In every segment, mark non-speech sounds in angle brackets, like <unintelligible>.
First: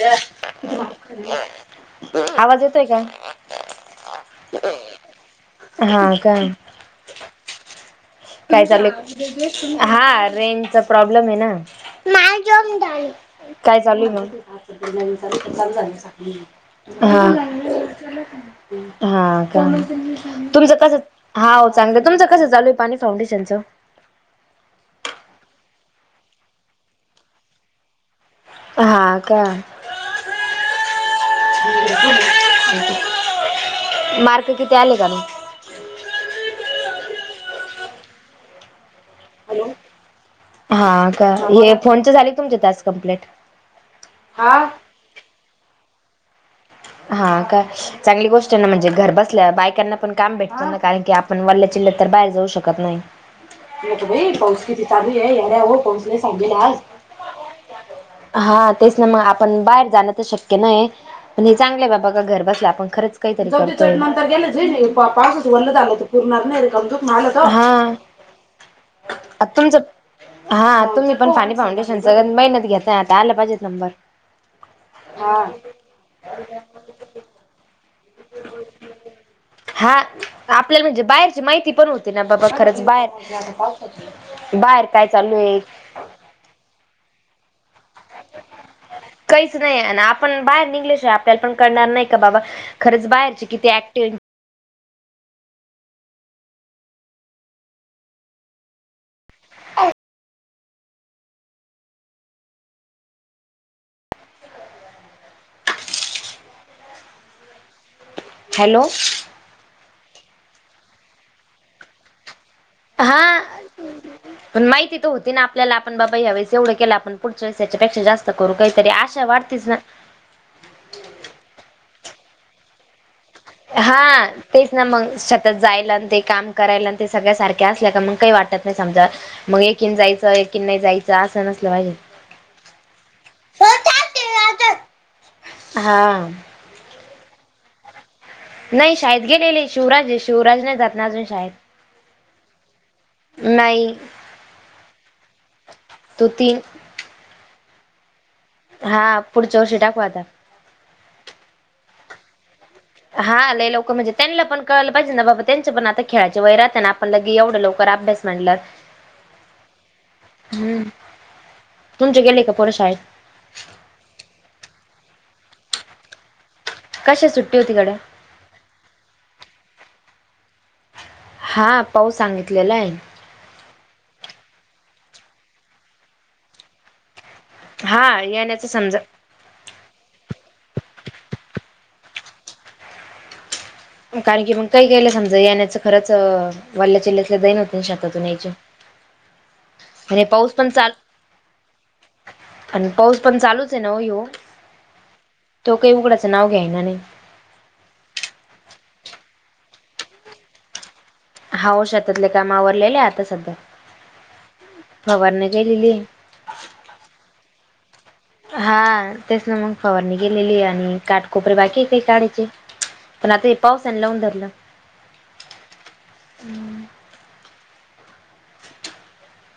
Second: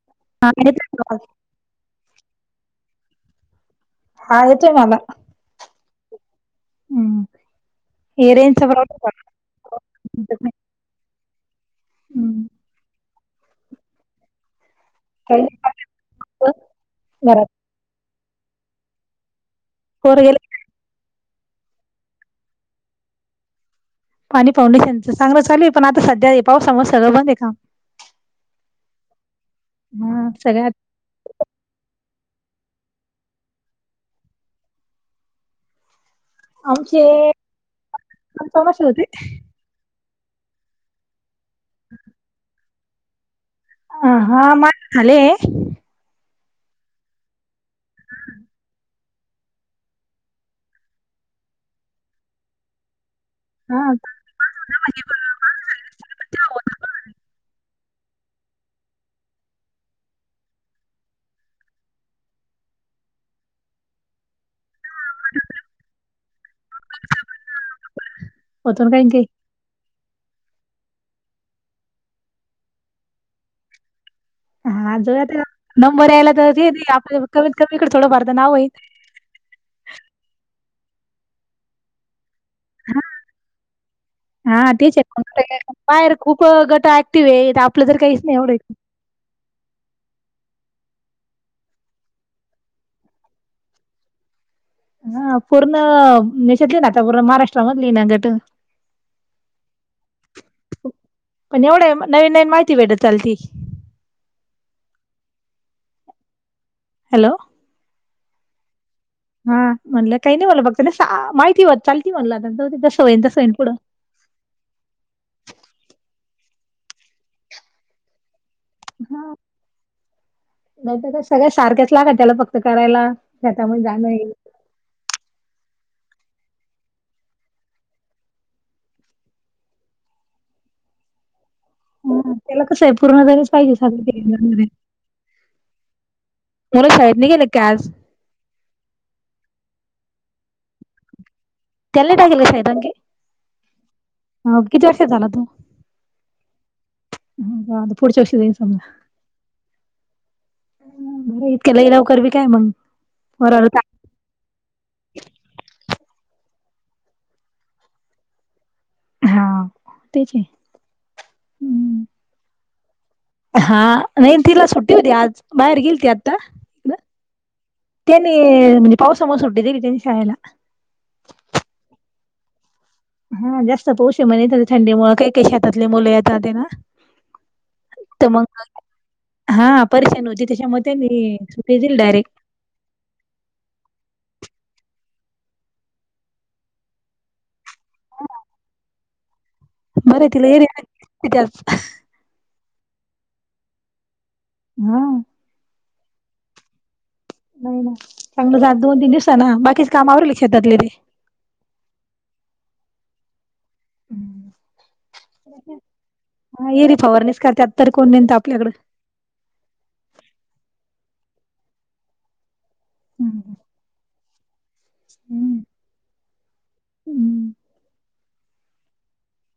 <unintelligible> आवाज येतोय का? हा येतोय माला. हा का? हे रेंजचा काय प्रॉब्लेम आहे चालुये? हा रेंजचा प्रॉब्लेम आहे ना. काय चालूये मग? काही नाही आपलं हा घरात हा. पोरं गेले तुमचं कस, हाव चांगलं, तुमचं कसं चालू आहे पाणी फाउंडेशनचं? पाणी फाउंडेशनचं चांगलं चालू आहे, पण आता सध्या हे पावसामुळ सगळं बंद आहे काम. हा का? हा सगळ्यात मार्क किती आले आणि? आमचे <unintelligible> हॅलो! हा का? हे फोनचे झाले तुमचे टास्क कमप्लीट? ह हा, माज झाले हा काय, चांगली गोष्ट आहे ना, म्हणजे घर बसल्या बायकांना ण काम भेट ना कारण की आपण वल्ल चिल्ल तर बाहेर जाऊ शकत नाही. हा नको बाई पाऊस किती चालू आहे येड्यावत, पाऊस लय चालू आहे आज. हा तेच ना मग, आपण बाहेर जाणं तर शक्य नाही आहे आणि चांगलंय बाबा का घरबसल्या आपण खरच काहीतरी करतोय. प पावसाच वल्ला झालं त पूरणार नाही <unintelligible> दुखणं आलं त. हा. होतून काही काही आ तुमच हा तुम्ही पण पाणी फाउंडेशनच मेहनत घेताय, आता आला पाहिजेत नंबर. हा <unintelligible> हा. आता, नंबर यायला तर <unintelligible> कमीत कमी इकडे थोडंफार तर नाव होईल. हा आपल्याला म्हणजे बाहेरची माहिती पण होते ना बाबा खरच बाहेर, हा बाहेर तेच काय चालू आहे? बाहेर खूप गट ऍक्टिव्ह आहेत. आपलं तर काहीच नाही होऊ राहील. काहीच नाही, अन आपण बाहेर निघले शिवाय आपल्याला पण करणार नाही का बाबा खरंच बाहेरचे किती ऍक्टिव आहे हा पूर्ण देशातली ना, आता पूर्ण महाराष्ट्रामधली ना गट. <inaudible> पण एवढ आहे, नवीन नवीन माहिती भेटत चालती. हॅलो! हॅलो! हा म्हणलं काही नाही, म्हटलं फक्त नुसतं आ माहिती होत चालती. म्हणल आता जाऊदे जस होईन हा तसं पुढं पण माहिती तर होती ना आपल्याला, आपण बाबा ह्यावेेळेस एवढं केलं आपण. पुढच्या वेळेस याच्यापेक्षा जास्त करू काहीतरी. आशा वाढतीच ना. नाहीत काय सगळ्या सारख्याच लाग त्याला फक्त करायला. शेतामध्ये जाणं हे. हा. तेच ना मग सतत जायला, न ते काम करायला, न ते सगळ्या सारख्या असल्या का मग काही वाटत नाही समजा मग एकीन जायचं, एकीन नाही जाय ते अस नसलं पाहिजे. हं. त्याला कसंय? पूर्ण <unintelligible> पाहिजे <unintelligible> हां. पोर शाळेत नाही गेले का काय आज? नाही शाळेत गेलेले ए. शिवराज ए. शिवराज नाही जात ना अजून शाळेत. त्याला नाही टाकेल ए शाळेत आणखी? नाही. मग किती वर्षाचा झाला तो? तो तीन. हं. हा पुढच्या वर्षी होईल. हा. पुढच्या वर्षी टाकू आता. अं बर इतक्या लवकर बी काय ए मंग? हा. लई लवकर म्हणजे - त्यांना पण कळालं पाहिजे ना? बाबा त्यांच पण आता खेळायचे वय राहत ना? आपण लगे एवढं लवकर अभ्यास म्हणलं. हां. तेच ना. हम्म. तुमचे गेले का पोर शाळेत? हा. नाही तिला सुट्टी होती आज. बाहेर गेली ती आत्ता. कशा सुट्टी होती गड्या? त्यानी म्हणजे पावसामुळं सुट्टी दिलीती ना शाळेला. हा. पाऊस सांगितलेला ए. हां. जास्त पाऊस ए म्हणे. त थंडी मुळे काही काही शेतातले मुले येता ते ना. हां. येण्याच समजा. हां. परेशानी होती त्याच्यामुळे त्यांनी सुट्टीच दिली डायरेक्ट. कारण की मग काही काहीला समजा येण्याचं खरंच वाल्ल्याचिल्ल्यातलं <unintelligible> शेतातून यायचं. आणि बरं तिला पाऊस पण एरिया चाल- त्याच आन पाऊस पण चालूच ए ना हो ह्यो. म. तो काही उघडाचं नाव घेईना नाही. हं. चांगलं झा- दोन तीन दिवसांन बाकीच काम आवरले शेतातले ते? हाव. शेतातल काम आवरलेलेय आता सध्या. फवारणी केलेली ए. हा. येरवी फवारणीच करत्यात. तर को <unintelligible> हा. तेच ना मग. फवारणी केलेलीए आणि काठकोपरे बाकी ए काही काढायचे. पण आता हे पावसानी लावून धरलं. हम्म. हम्म.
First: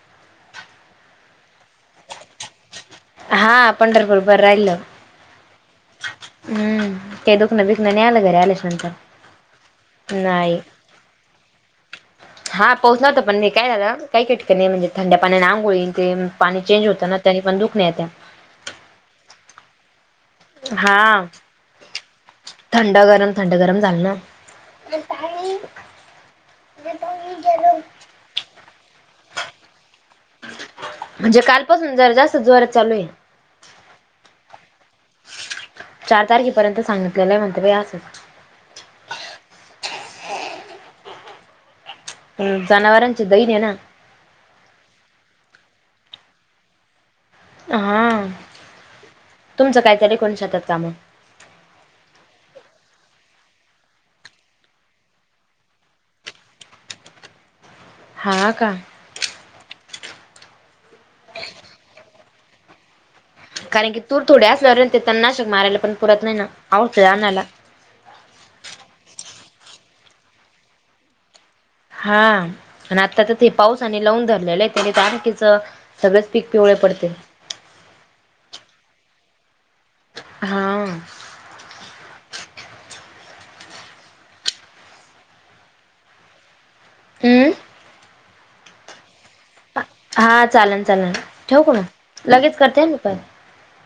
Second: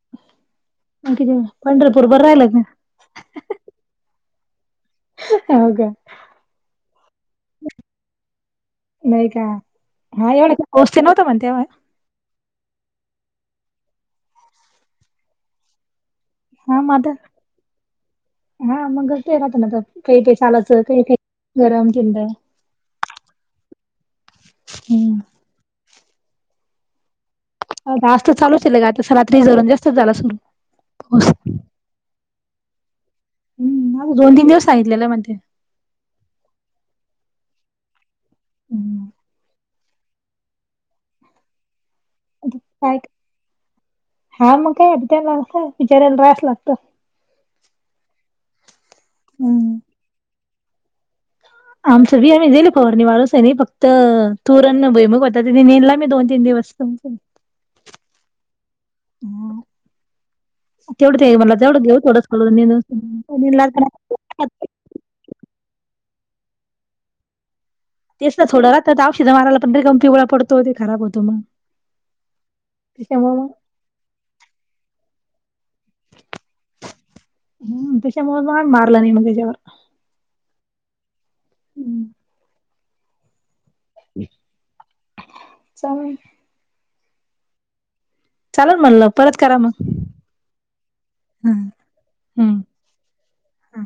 <unintelligible> पंढरपूर बरं राहिल का? हा. पंढरपूर बर राहिल. हाव का? हम्म. काही दुखणं बिखणं नाही आलं. घरी आल्याच्या नंतर? नाही का हा. एवढ नाही <unintelligible> नव्हत म्हण तेव्हा. हा. पाऊस नव्हता. पण हे काय झालं काही काही ठिकाणी म्हणजे थंड्या पाण्याने आंघोळी न तेन - पाणी चेंज होतं ना? त्यानी पण दुखणे येत्या. हां. <unintelligible> केळीच्या सालाच हा थंड गरम थंड गरम झालं ना <unintelligible> हम्म. आज त चालूच ए लगे. आता रात्री <unintelligible> जास्तच झाला सुरु. म्हणजे कालपासून जरा जास्त जोरत चालूये. हम्म आजू दोन- तीन दिवस सांगितलेलं म्हणत्या. चार तारखेपर्यंत सांगितलेलं म्हणत्या बाई अस. हम्म. हम्म काय जनावरांची दहीने ना. हा मग काय, अ त्यानला काय बिचाराला राहास लागत. हा. हम्म तुमचं काय चालूय काणू शेतात काम? आमचं वी आम्ही देईल फवारणी मारून सनी, फक्त तूरण भूयमुग होता. ते निदला मी दोन तीन दिवस. चमचम हा का? हो. तेवढं ते मला तेवढं घेऊ थोडंच करून निदून. कारण की तूर थोडे असल्यावर ते तन नाशक माराला पण परवडत नाही ना. औषध आणला. तेच ना थोडं राहत त औषध मारायला पण रीकम पिवळा पडतो ते खराब होतो मग. हा, आता त्याच्यामुळे मग ते पाऊस लावून धरलेलंय त्यानी त आखीच सगळेच पीक पिवळे पडते. ह त्याच्यामुळे मग आम्ही मारलं नाही म त्याच्यावर. हा. हम्म. चालल. हम्म चालल म्हणलं. परत करा मग. हा चालन चालन. ठेवू हम्म. का म? लगेच करते ह मी पण. हम्म.